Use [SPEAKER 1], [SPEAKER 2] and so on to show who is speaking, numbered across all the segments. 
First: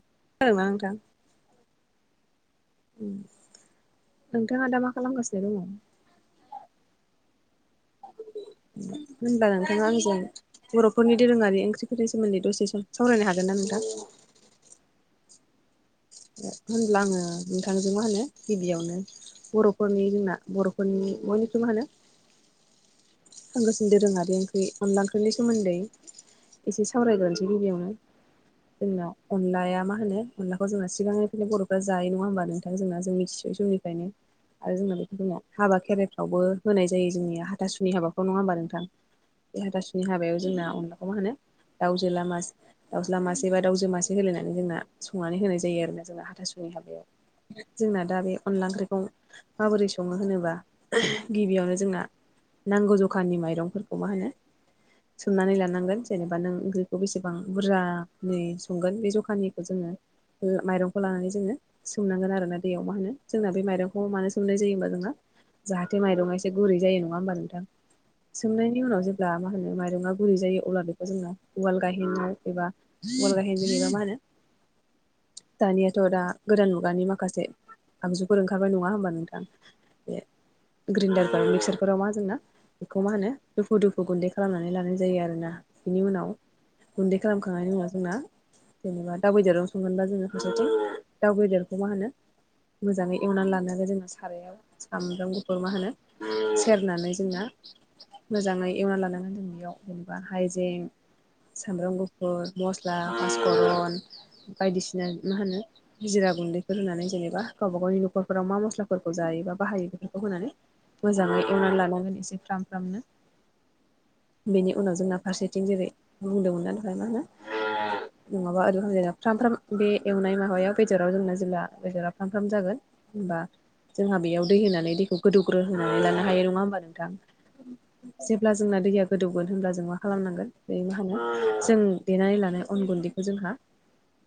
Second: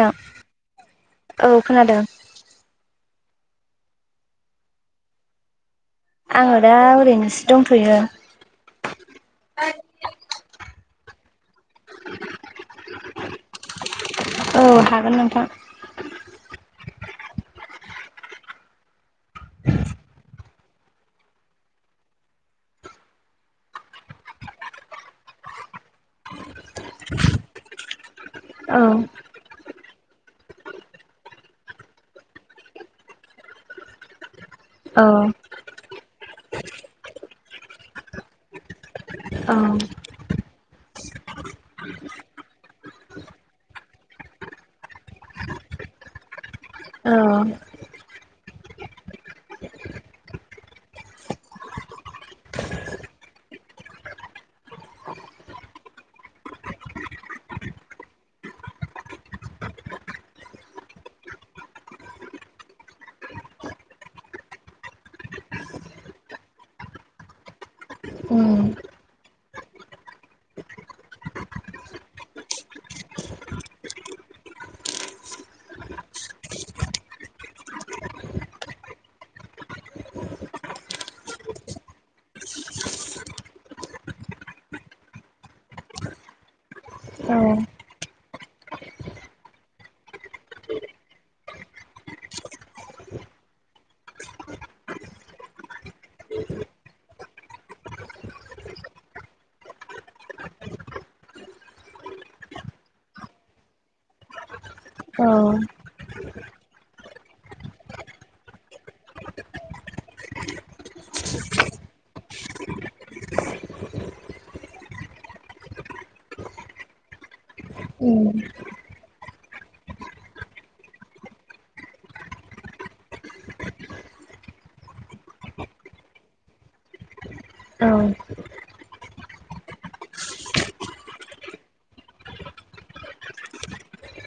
[SPEAKER 1] आ
[SPEAKER 2] खोनादों ना नोंथां?
[SPEAKER 1] औ खोनादों।
[SPEAKER 2] ओ नोंथाङा दा मा खालामगासिनो दङ?
[SPEAKER 1] आङो दा ओरैनोसो दंथ'यो।
[SPEAKER 2] होनबा नोंथाङा आंजों बर'फोरनि दोरोङारि ओंख्रिफोरनि सोमोन्दै दसे सम सावरायनो हागोन ना नोंथां?
[SPEAKER 1] औ हागोन नोंथां।
[SPEAKER 2] होनब्ला आङो नोंथांजों मा होनो गिबियावनो बर'फोरनि जोंना बर' बर'नि बर'नि ओंख्रि मा होनो? संगासिनो दोरोङारि ओंख्रि अनला ओंख्रिनि सोमोन्दै एसे सावरायग्रोनोसै गिबियावनो,
[SPEAKER 1] औ
[SPEAKER 2] जोंना अनलाया मा होनो? अनला बे जोंना सिगांनिफ्रायनो बर'फ जायो नङा होनोमबा नोंथां जोंना जों मिथिसयै समनिफ्रायनो आरो जोंना
[SPEAKER 1] औ
[SPEAKER 2] बेफोरनिया हाबा खेराइफ्रावबो होनाय जायो जोंनिया हाथासुनि हाबाफ्राव नङा होमबा नोंथां?
[SPEAKER 1] औ
[SPEAKER 2] बे हाथासुनि हाबायाव जोंना अनला मा होनो दाउजोला मासे दावज्ला मासे बा दाउजो मासे होलायनानै जोंना संना नै होनाय जायो आरोना जोंना हाथाइासुनि हाबायाव।
[SPEAKER 1] औ
[SPEAKER 2] जोंना दा बे अनला ओंख्रिखौ माबोरै सङो होनोबा? गिबियावनो जोंना नांगौ जखानि माइरंफोरखौ मा होनो? सोमनानै लानांगोन जेनेबा नों ओंख्रिखौ बेसेबां बुरजानि संगोन बे जखानिखौ जोङो माइरंखौ लानानै जोङो सोमनांगोन आरोना दैयाव मा होनो? जोंना बे माइरंखौ मानो सोमनाय जायो होमबा? जोंहा जाहाथे माइरंआ एसे गुरै जायो नङा होमबा नोंथां?
[SPEAKER 1] उम
[SPEAKER 2] सोमनायनि उनाव जेब्ला मा होनो? माइरङा गुरै जायो अब्ला बेखौ जोङो उवाल गायहेनाव एबा उवाल गाहेन होनोना मा होनो? दानियाथ' दा गोदान मुगानि माखासे आगजुफोर ओंखारबाय, नङा होमबा नोंथां? बे ग्राइन्डारफोर मिक्सारफोराव मा जोंना बेखौ मा होनो दुफु दुफु गुन्दै खालामनानै लानाय जायो आरोना। बिनि उनाव गुन्दै
[SPEAKER 1] औ
[SPEAKER 2] खालामखांनायनि मुङा जोंना जेनेबा दाव बेदराव संगोनबा जोङो फारसेथिं दाउ बेदरखौ मा होनो? मोजाङै एवनानै लानांगोन जोङो सारायाव सामब्राम गुफुर मा होनो? सेरनानै जोंना मोजाङै एवना लानांगोन जों बेयाव जेनेबा हाइजें सामब्राम गुफुर मस्ला पासफुरन बायदिसिना
[SPEAKER 1] औ
[SPEAKER 2] मा होनो जिरा गुन्दैफोर होनानै जेनेबा गावबा गावनि न'खरफोराव मा मस्लाफोरखौ जायोबा बाहायो बेफोरखौ होनानै मोजाङै एवनानै लानांगोन एसे फ्राम फ्रामनो बेनि उनाव जोंना फारसेथिं जेरै बुंदोंमोनना नोंथां मा होनो
[SPEAKER 1] उम
[SPEAKER 2] नङाबा हामजाय फामफ्राम बे एवनाय माबायाव बेदराव जोंना जेब्ला बेदरा फामफ्राम जागोन होमबा जोंहा बेयाव दै होनानै दैखौ गोदौग्रो होनानै लानो हायो नङा होमबा नोंथां
[SPEAKER 1] औ
[SPEAKER 2] जेब्ला जोंना दैया गोदौगोन होनब्ला जों मा खालामनांगोन बे मा होनो जों देनानै लानाय अन गुन्दैखौ जोंहा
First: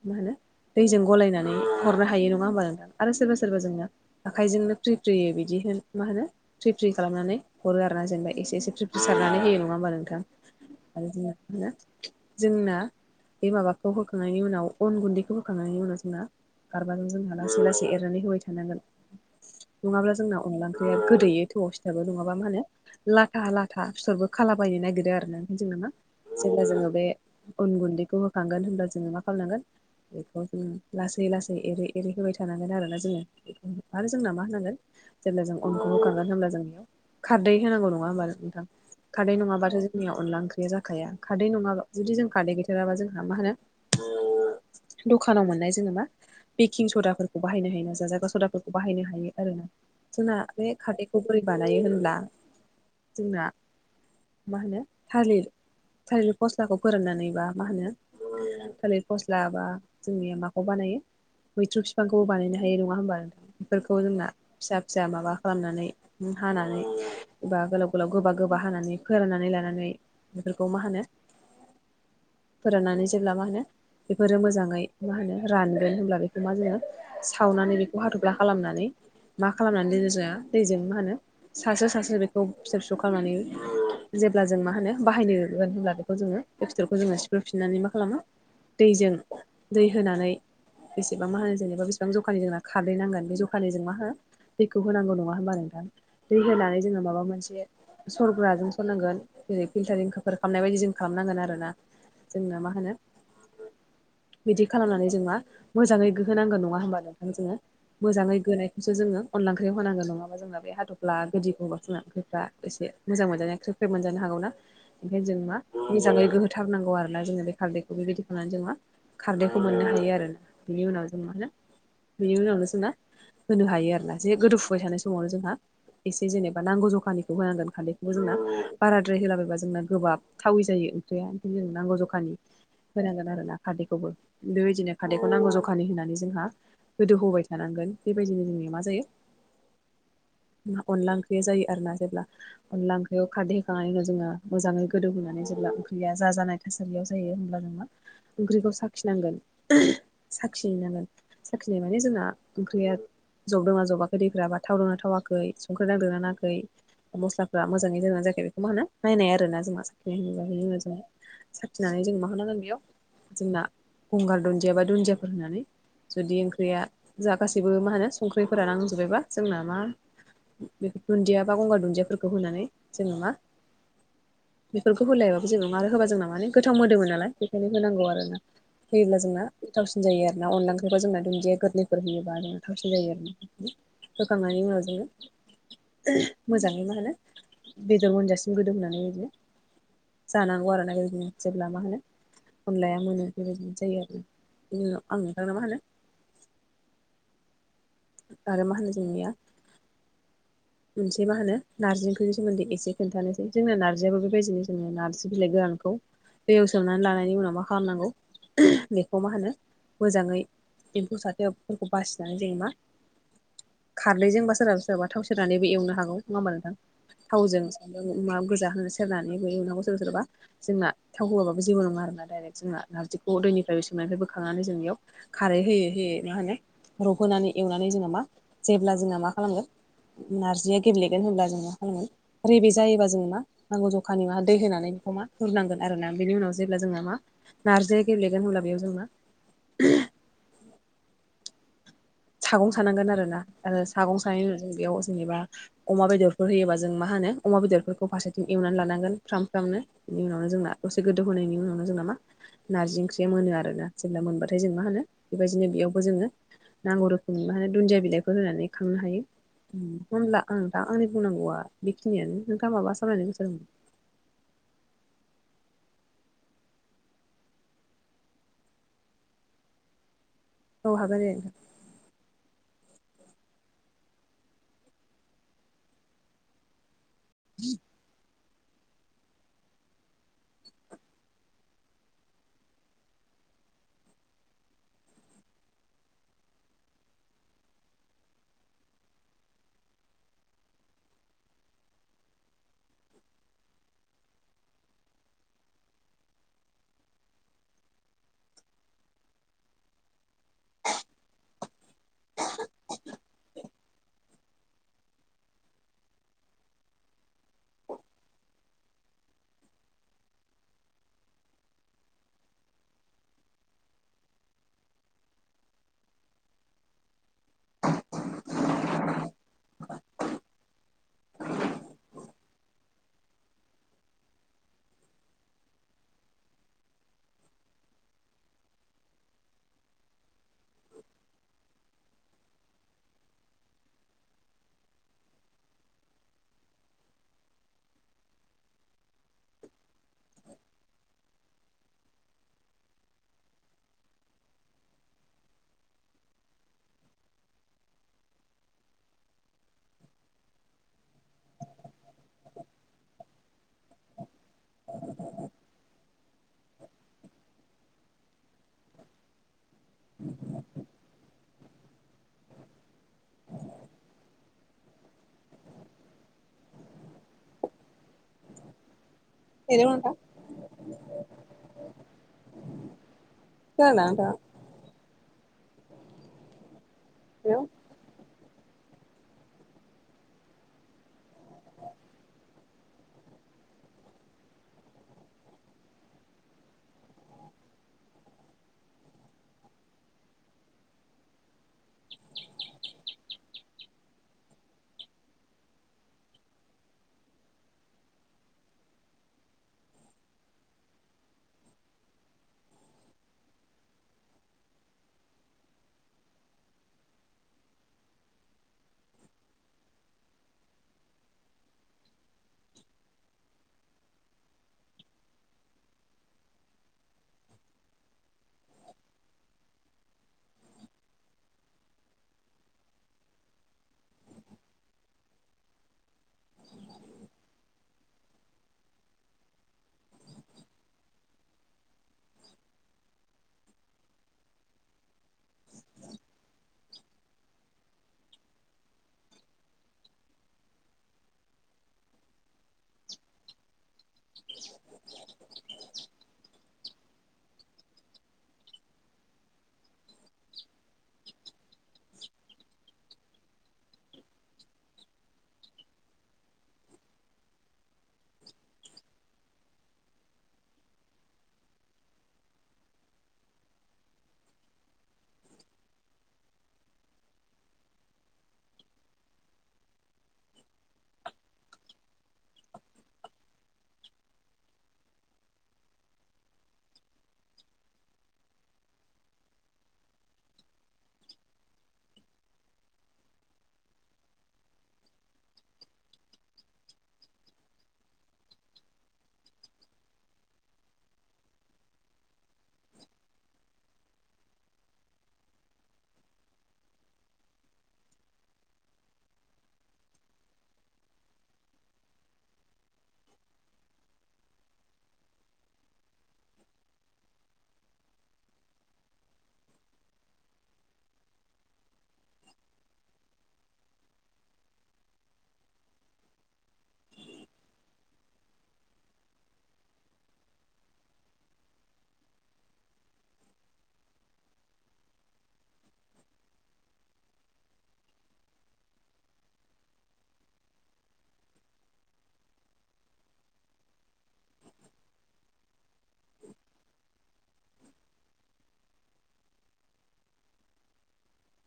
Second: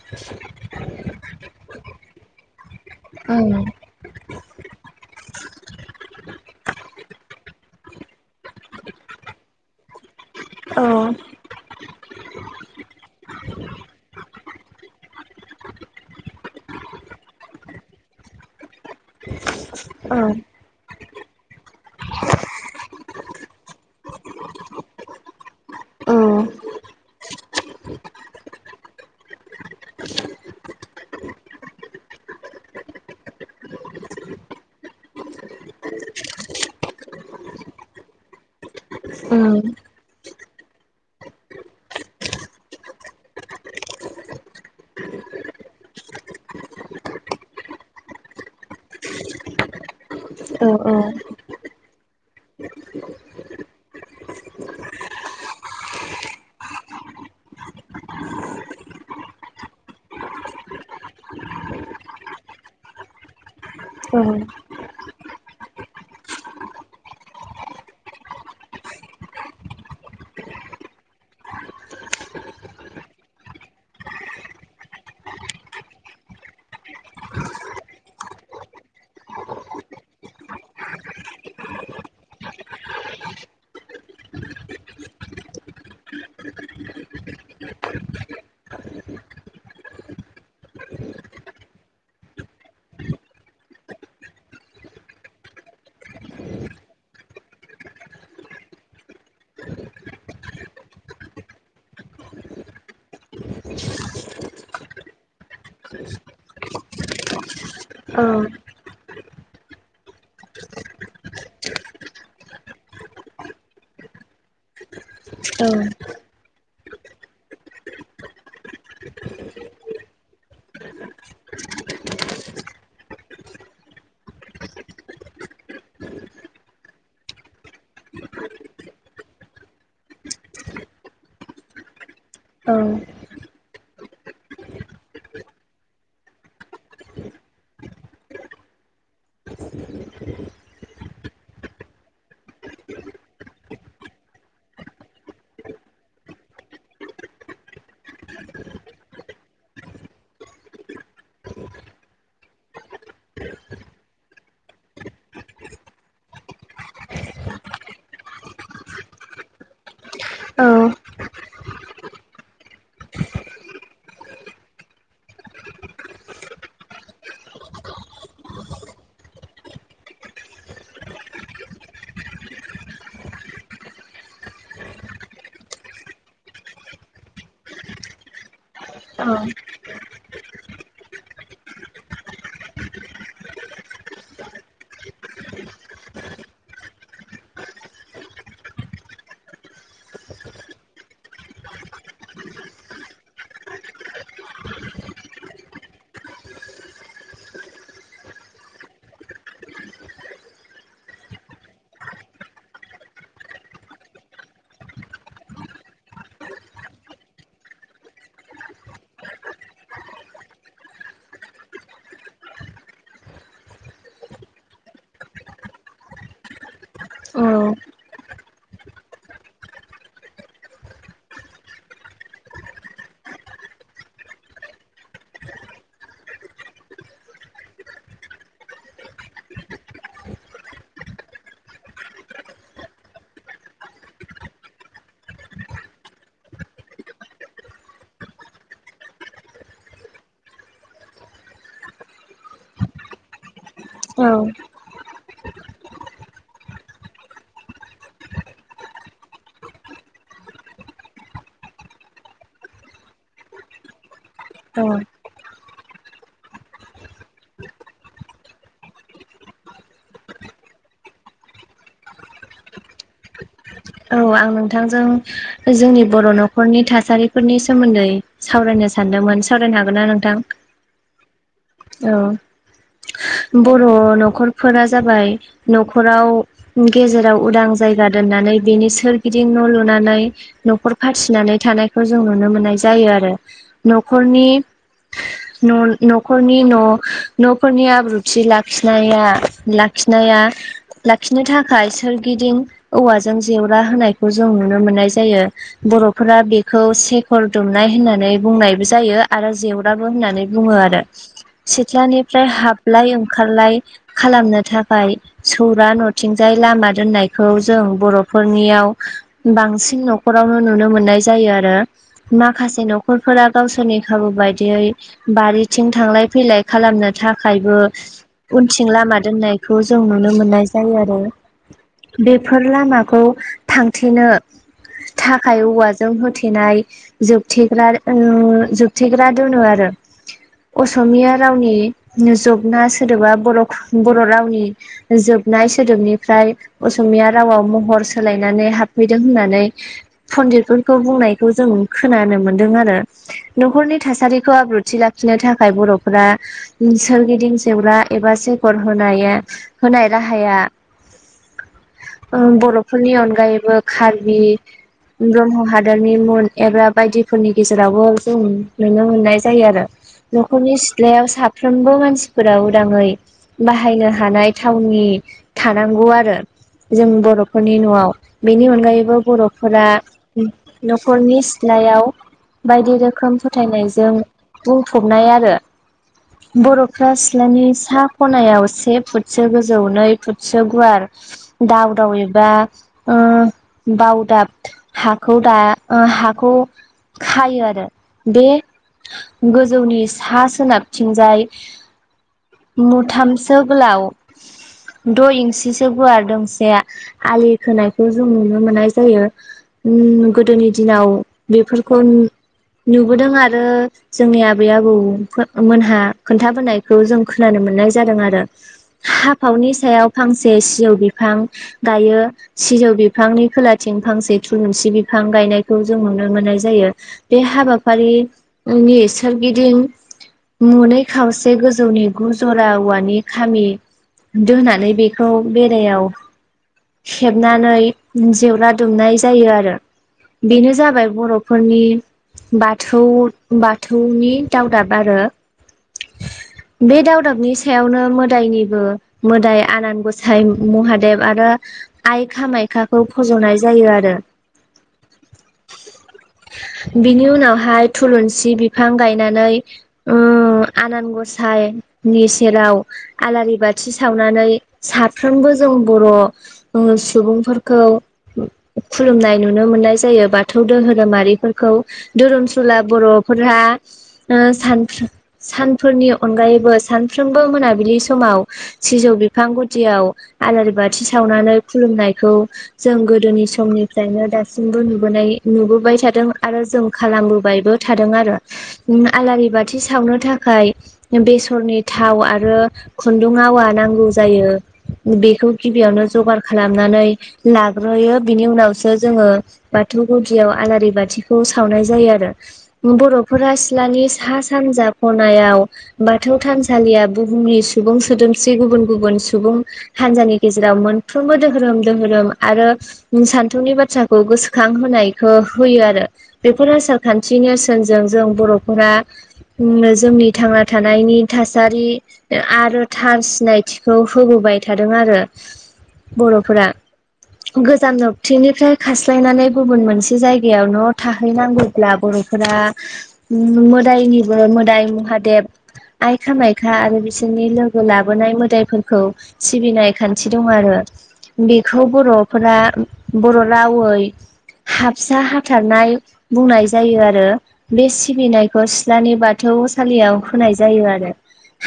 [SPEAKER 2] मा होनो दैजों गलायनानै हरनो हायो नङा होमबा नोंथां आरो सोरबा
[SPEAKER 1] उम
[SPEAKER 2] सोरबा जोंना आखाइजोंनो फ्रि फ्रियो बिदि होन मा होनो फ्रि फ्रि खालामनानै हरो आरो ना जेनेबा एसे एसे फ्रि फ्रि सारनानै होयो नङा होमबा नोंथां
[SPEAKER 1] औ
[SPEAKER 2] आरो जोङो जोंना बे माबाखौ होखांनायनि उनाव अन गुन्दैखौ बोखांनायनि उनाव जोंना गारबाजों जोंहा लासै लासै एरनानै होबाय थानांगोन
[SPEAKER 1] उम औ
[SPEAKER 2] नङाब्लाोंना अनला ओंख्रि गोदैयो थोौआव फिथाबो नङाबा मा होनो लाथा लाथा बििसरबो खालाबायनो नागिरो आरो ना ओंखायनो जों मा
[SPEAKER 1] औ
[SPEAKER 2] जेब्ला जोङो बे अन गुन्दैखौ होखांगोन होनब्ला जोङो मा खालामनांगोन बेखौ जों लासै लासै एरै एरै होबाय थानांगोन आरोना जोङो बेखौ आरो जोंना मा होनांगोन जेब्ला जों अनखौ होोखांगोन होमब्ला जों बेयाव खारदै होनांगौ नङा होमबा नोंथां खारदै नङाबाथ' जोंनियाव अनला ओंख्रिया जाखाया खारदै नङाबा जुदि जों खारदै गैथेराबा जोंहा मा होनो दखानाव मोननाय जेनेबा बेकिं सदाफोरखौ बाहायनो हायो नााजा जायगा सदाफोरखौ बाहायनो हायो आरो ना जोंना
[SPEAKER 1] औ औ
[SPEAKER 2] बे
[SPEAKER 1] औ
[SPEAKER 2] खारदैखौ बोरै बानायो होन्ला जोंना मा होनो थालिर थालिर फस्लाखौ फोराननानै बा मा होनो थालिर फस्ला लाबा जोंनिया माखौ बानायो मैथ्रु बिफांखौबो बानायनो हायो नङा होमबा नोंथां बेफोरखौ
[SPEAKER 1] आं
[SPEAKER 2] जोंना फिसा फिसा माबा खालामनानै हानानै बा गोलाव गोलाव गोबा गोबा हानानै फोराननानै लानानै बेफोरखौ मा होनो फोराननानै जेब्ला मा होनो बेफोरो मोजाङै मा होनो रानगोन होनब्ला बेखौ मा जोङो सावनानै बेखौ हाथ'फ्ला खालामनानै मा खालामनानै [unintelligible] जाया दैजों मा होनो सास्रो सास्र बेखौ फिसाौ फिसौ खालामनानै जेब्ला जों मा होनो बाहायनोोन होनब्ला बेखौ जोङो बे फिथोरखौ जोङो सिफ्रुफिननानै मा खालामो दैजों दै होनानै बेसेबां मा होनो जेनेबा बेसेबां जखानि जोंना खारैनांगोन बे जखानिजों मा होनो दैखौ होनांगौ नङा होमबा नोंथां दै होनानै जोङो माबा मोनसे सरग्राजों सरनांगोन जेरै फिल्टारिं खफ खालामनाय बायदि जों खालामनांगोन आरो ना जोंना मा होनो बिदि खालामनानै जों मा मोजाङै गोहो नांगोन नङा होमबा नोंथां जोङो मोजाङै गोोनाय सो जोङ अनला ओखखौ होनांगौ नङाबा जोंना बे हाथ'फ्ला गोदैखौबा जोंना ओंख्रिफ्रा एसे मोजां मोनजानाय ख्रेब ख्रेब मोनजानो हागौ ओंखायनो जों मा मोजाङै गोहोथारनांगौ आरोना जोङो बे खारदैखौ बेबायदिनो नानै जोंङो खारनायखौ मोननो हायो आरोोना बिनि उनाव जों म होन बिनि उनावनो जोंना होनो हायो आरोना जे गोदोफुबाय थानाय समावनो जोंहा एसे जेनेबा नांगौ जखानिखौ होनांगोन खान्दैखौबो जोंना बाराद्राय होलाबायबा जोंना गोबाब थावै जायो ओंख्रिया ओखनो जों नांगौ जखानि
[SPEAKER 1] औ
[SPEAKER 2] आरो ना खारादैखौबो बेबायदिनो खारैखौ नांगौ जखानि होननानै जोंहा गोदौ होबाय थानांगोन बेबायदिनो जोंनिया मा जायो अनला ओंख्रिया जायो आरोना जेब्ला अनला ओंख्रियाव खारदै होखांनायनि उनाव जोङो मोजाङै गोदौहोनानै जेब्ला ओंख्रिया जाजानाय थासारियाव जायो होमब्ला जोङो ओंख्रिखौ साखिनांगोन साखिनांगोन साखिनाय माने जोंना ओंख्रिया जबदोनां जबाखै दैफोराबा थावदोंना थावाखै संख्रि नांदोंना नांहाखै। मस्लाफ्रा मोजाङै दोनां जाखायो बेखौ मा होनो नाय आरोना जोंहा साखिनाय बागैजों साखिनानै जों [unintelligible] जोंना गंगार दुन्दिया बा दुन्दियाफोर होनानै। जुदि ओंख्रिया जा गासैबो मा होनो संख्रिफोरा नांजोबबायबा जोंना मा। बे दुन्दियाबा गंगार दुन्दियाफोरखौ होनानै जोङो मा। बेफोरखौ होलायाबाबो जोङो होबा जोंना माने गोथाव मोदोमोन नालाय बेखायनो होनांगौ आरो ना। होयोब्ला जोंना थावसिन जायोना अनला ओंख्रिखौ जोंना दुन्दिया गोरलैफोर होयोबा जों थावसिन जायो आरो ना। होखांनायनि उनाव जोङो। मोजाङै माहोनो बेदर मोनजासिम गोदौ होननानै ओरैनो जानांगौ आरो ना इदिनो जेब्ला मा होनो। अनलाया मोनो बेबायदि जायो आरो बिनि उनाव आं नोंथांनो मा होनो। आरो मा होनो जोंनिया। मोनसे मा होनो नारजि ओंख्रैनि सोमोन्दै एसे खोन्थानोसै जोंना नारजियाबो बेबायदिनो जोङो नारजि बिलाइ गोरानखौ। दैआव सोमनानै लानायनि उनाव मा खालामनांगौ बेखौ मा होनो मोजाङै। एम्फौ जायो फोरखौ बासिनानै जोङो मा खारदैजोंबा सोरहाबा सोरहाबा थावसि सोरानैबो एवनो हागौ नङा होमबा नोंथां थावजों मा गोजा होनोसै। सोरनानै हैयो उनाव सोरब सोरबा। जोंना थावहोबाबो जेबो नङा आरोना दायरेक्ट जोंना नारजिखौ दैनिफ्रायबो सोमनायनिफ्राय बोखांनानै जों बेयाव। खारै होयै होयै मा होनो रबहोनानै एवनानै जोङो मा जेब्ला जोंना मा खालामगोन। नारजिया गेब्लेगोन होनब्ला जों मा खालामगोन रैबे जायोबा जों मा। नांगौ ज'खानि मा दै होनानै बेखौ मा हनांगोन आरोना बेनि उनाव जेब्ला जोङो मा। नारजि गेलेगोन होनब्ला बेयाव जोंना। सागं सानांगोन आरोना आरो ओ सागं सानायो जों बेयाव जेनेबा। अमा बेदरफोर होयोबा जों मा होनो अमा बेदरफोरखौ फारसेथिं एवनानै लानांगोन फ्राम फ्रामनो। बेनि उनावनो जोंना दसे गोदौ होनायनि उनावनो जोंना मा नारजि ओंख्रिया मोनो आरोना जेब्ला मोनबा फ्राय जों मा होनो बेबायदिनो बेयावबो जोङो नांगौ रोखोमनि मा होनो दुन्दिया बिलाइफोर होनानै खांनो हायो। होनोमब्ला आं दा आंनि बुंनांगौआ बेखिनियानो नोंथाङा माबा सावरायनो गोसो जादोंमोन।
[SPEAKER 1] औ आं नोंथांजों जोंनि बर' न'खरनि थासारिफोरनि सोमोन्दै। सावरायनो सानदोंमोन सावरायनो हागोनना नोंथां?
[SPEAKER 2] औ हागोन दे नोंथां।
[SPEAKER 1] औ बर' न'खरफोरा जाबाय न'खराव। गेजेराव उदां जायगा दोननानै। बेनि सोरगिदिं न' लुनानै न'खर फासिनानै थानायखौ जों नुनो मोननाय जायो आरो न'खरनि
[SPEAKER 2] [inaudible]
[SPEAKER 1] न'खरनि न' न'फोरनि आब्रुथि लाखिनाया लाखिनाया। लाखिनो थाखाय सोरगिदिं औवाजों जेवरा होनायखौ जों नुनो मोननाय जायो। बर'फोरा बेखौ सेकर दुमनाय होननानै बुंनायबो जायो आरो जेव नाबो होननानै बुङो आरो सिथ्लानिफ्राय हाबलाय ओंखारलाय। खालामनो थाखाय सौरा न'थिंजाय लामा दोननायखौ जों बर' फोरनियाव बांसिन न'खरावनो नुनो मोननाय जायो आरो माखासे न'खरफोरा गावसोरनि खाबु बायदियै। बारिथिं थांलाय फैलाय खालामनो थाखायबो उनथिं लामा दोननायखौ जों नुनो मोननाय जायो आरो बेफोर लामा खौ थांथेनो थाखाय औवाजों होथेनाय। जोबथेग्रा ओ जोबथेग्रा दोनो आरो असमिया रावनि नोजोबना सोदोबा बर' बर' रावनि जोबनाय सोदोबनिफ्राय असमिया रावाव महर, सोलायनानै हाबफैदों होननानै पन्दितफोरखौ बुंनायखौ जों खोनानो मोन्दों आरो न'खरनि थासारिखौ आब्रुथि लाखिनो थाखाय बर'फोरा सोरगिदिं जेब्ला एबा सोगर होनाया होनाय राहाया बर'फोरनि अनगायैबो कार्बि ब्रह्म हादरनि [unintelligible] एबा बायदिफोरनि गेजेरावबो जों नुनो मोननाय जायो आरो न'खरनि सिथ्लायाव साफ्रोमबो मानसिफोरा उदाङै बाहायनो हानाय थावनि थानांगौ आरो जों बर' फोरनि न'आव बेनि अनगायैबो बर' फोर
[SPEAKER 2] हेलौ नोंथां
[SPEAKER 1] न'खरनि सिथ्लायाव बायदि रोखोम
[SPEAKER 2] खोनादोंना
[SPEAKER 1] फोथायनायजों
[SPEAKER 2] नोंथाङा
[SPEAKER 1] बुंफबनाय आरो बर'फ्रा
[SPEAKER 2] हेलौ
[SPEAKER 1] सिथ्लानि सा खनायाव से फुटसो गोजौ नै फुटसो गुवार दाव दावै बा बावदाब हाखौ दा ओ हाखौ खायो आरो बे गोजौनि सा सोनाबथिंजाय मुथामसो गोलाव द' इन्सिसो गुवार दोंसे आलि खोनायखौ जों नुनो मोननाय जायो। उम गोदोनि दिनाव बेफोरखौ नुबोदों आरो जोंनि आबै आबौ मोनहा खोन्थाबोनायखौ जों खोनानो मोननाय जादों आरो हाफावनि सायाव फांसे सिजौ बिफां गायो। सिजौ बिफांनि खोलाथिं फांसे थुलुंसि बिफां गायनायखौ जों नुनो मोननाय जायो। बे हाबाफारि नि सोरगिदिं मुनै खावसे गोजौनि गु जरा औवानि खामि दोनानै बेखौ बेरायाव
[SPEAKER 2] [inaudible]
[SPEAKER 1] नानै जेवरा दुमनाय जायो आरो बेनो जाबाय बर'फोरनि बाथौ बाथौनि दावदाब आरो बे दावदाबनि सायावनो मोदायनिबो मोदाय आनान गसाइ महादेब आरो आइ खामायखाखौ फज'नाय जायो आरो
[SPEAKER 2] [unintelligible]
[SPEAKER 1] बिनि उनावहाय थुलुंसि बिफां गायनानै ओ आनान गसायनि सेराव आलारि बाथि सावनानै साफ्रोमबो जों बर' सुबुंफोरखौ खुलुमनाय नुनो मोननाय जायो बाथौ दोहोरोमारिफोरखौ धोरोमसुला बर'फोराहा सान सानफोरनि अनगायैबो सानफ्रोमबो मोनाबिलि समाव सिजौ बिफां गुदियाव आलारि बाथि सावनानै खुलुमनायखौ जों गोदोनि समनिफ्रायनो दासिमबो नाय नुबोबाय थादों आरो जों खालामबोबायबो थादों आरो आलारि बाथि सावनो थाखाय बेसरनि थाव आरो खुन्दुं आवा नांगौ जायो बेखौ गिबियावनो जगार खालामनानै लाग्रोयो बिनि उनावसो जोङो बाथौ गुदियाव आलारि बाथिखौ सावनाय जायो आरो बर'फोरा सिथ्लानि सा सानजा खनायाव बाथौ थानसालिया बुहुमनि सुबुं सोदोमस्रि गुबुन गुबुन सुबुं हानजानि गेजेराव मोनफ्रोमबो दोहोरोम दोहोरोम आरो सान्थौनि बाथ्राखौ गोसोखां होनायखौ होयो आरो बेफोर आसारखान्थिनि नेरसोनजों जों बर'फोरा उम ओ जोंनि थांना थानायनि थासारि आरो थार सिनायथिखौ होबोबाय थादों आरो। बर'फोरा गोजाननो थिनिफ्राय खास्लायनानै गुबुन मोनसे जायगायाव न' थाहैनांगौब्ला बर'फोरा उम मोदाइनि मोदाय महादेब आय खामायखा आरो बिसोरनि लोगो लाबोनाय मोदायफोरखौ सिबिनाय खान थि दं आरो बेखौ बर'फोरा बर' रावै हाबसा हाथारनाय बुंनाय जायो आरो। बे सिबिनायखौ सिलानि बाथौसालियाव होनाय जायो आरो।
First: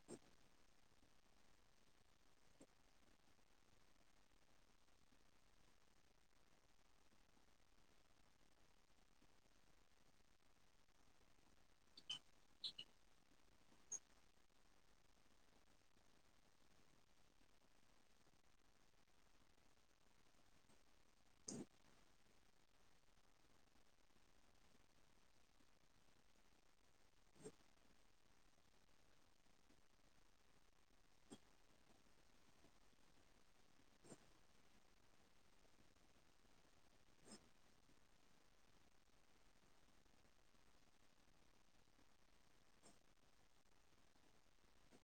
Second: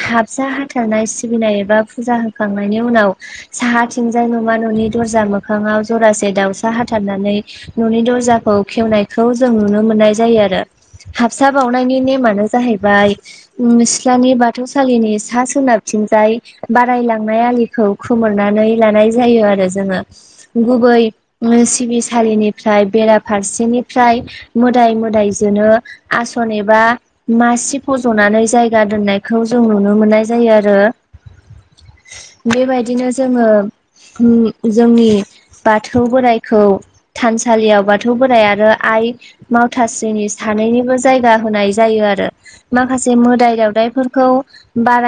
[SPEAKER 1] हाबसा हाथारनाय सिबिनाय एबा फुजा होखांनायनि उनाव साहाथिजाय नमा न'नि दरजा मोखाङाव जरासे दाउसा हाथारनानै न'नि दर्जाखौ खेवनायखौ जों नुनो मोननाय जायो आरो। हाबसा बावनायनि नेमानो जाहैबाय उम सिथ्लानि बाथौसालिनि सा सोनाबथिंजाय बारायलांनाय आलिखौ खोमोरनानै लानाय जायो आरो जोङो गुबै [unintelligible] सिबिसालिनि फ्राय बेराफारसेनिफ्राय मोदाय मोदाय जोनो आसन एबा मासि फज'नानै जायगा दोननायखौ जों नुनो मोननाय जायो आरो। बेबायदिनो जोङो उम जोंनि बाथौ बोराइखौ थानसालियाव बाथौ बोराइ आरो आइ मावथासिनि सानैनिबो जायगा होनाय जायो आरो। माखासे मोदाय दावदायफोरखौ बाराय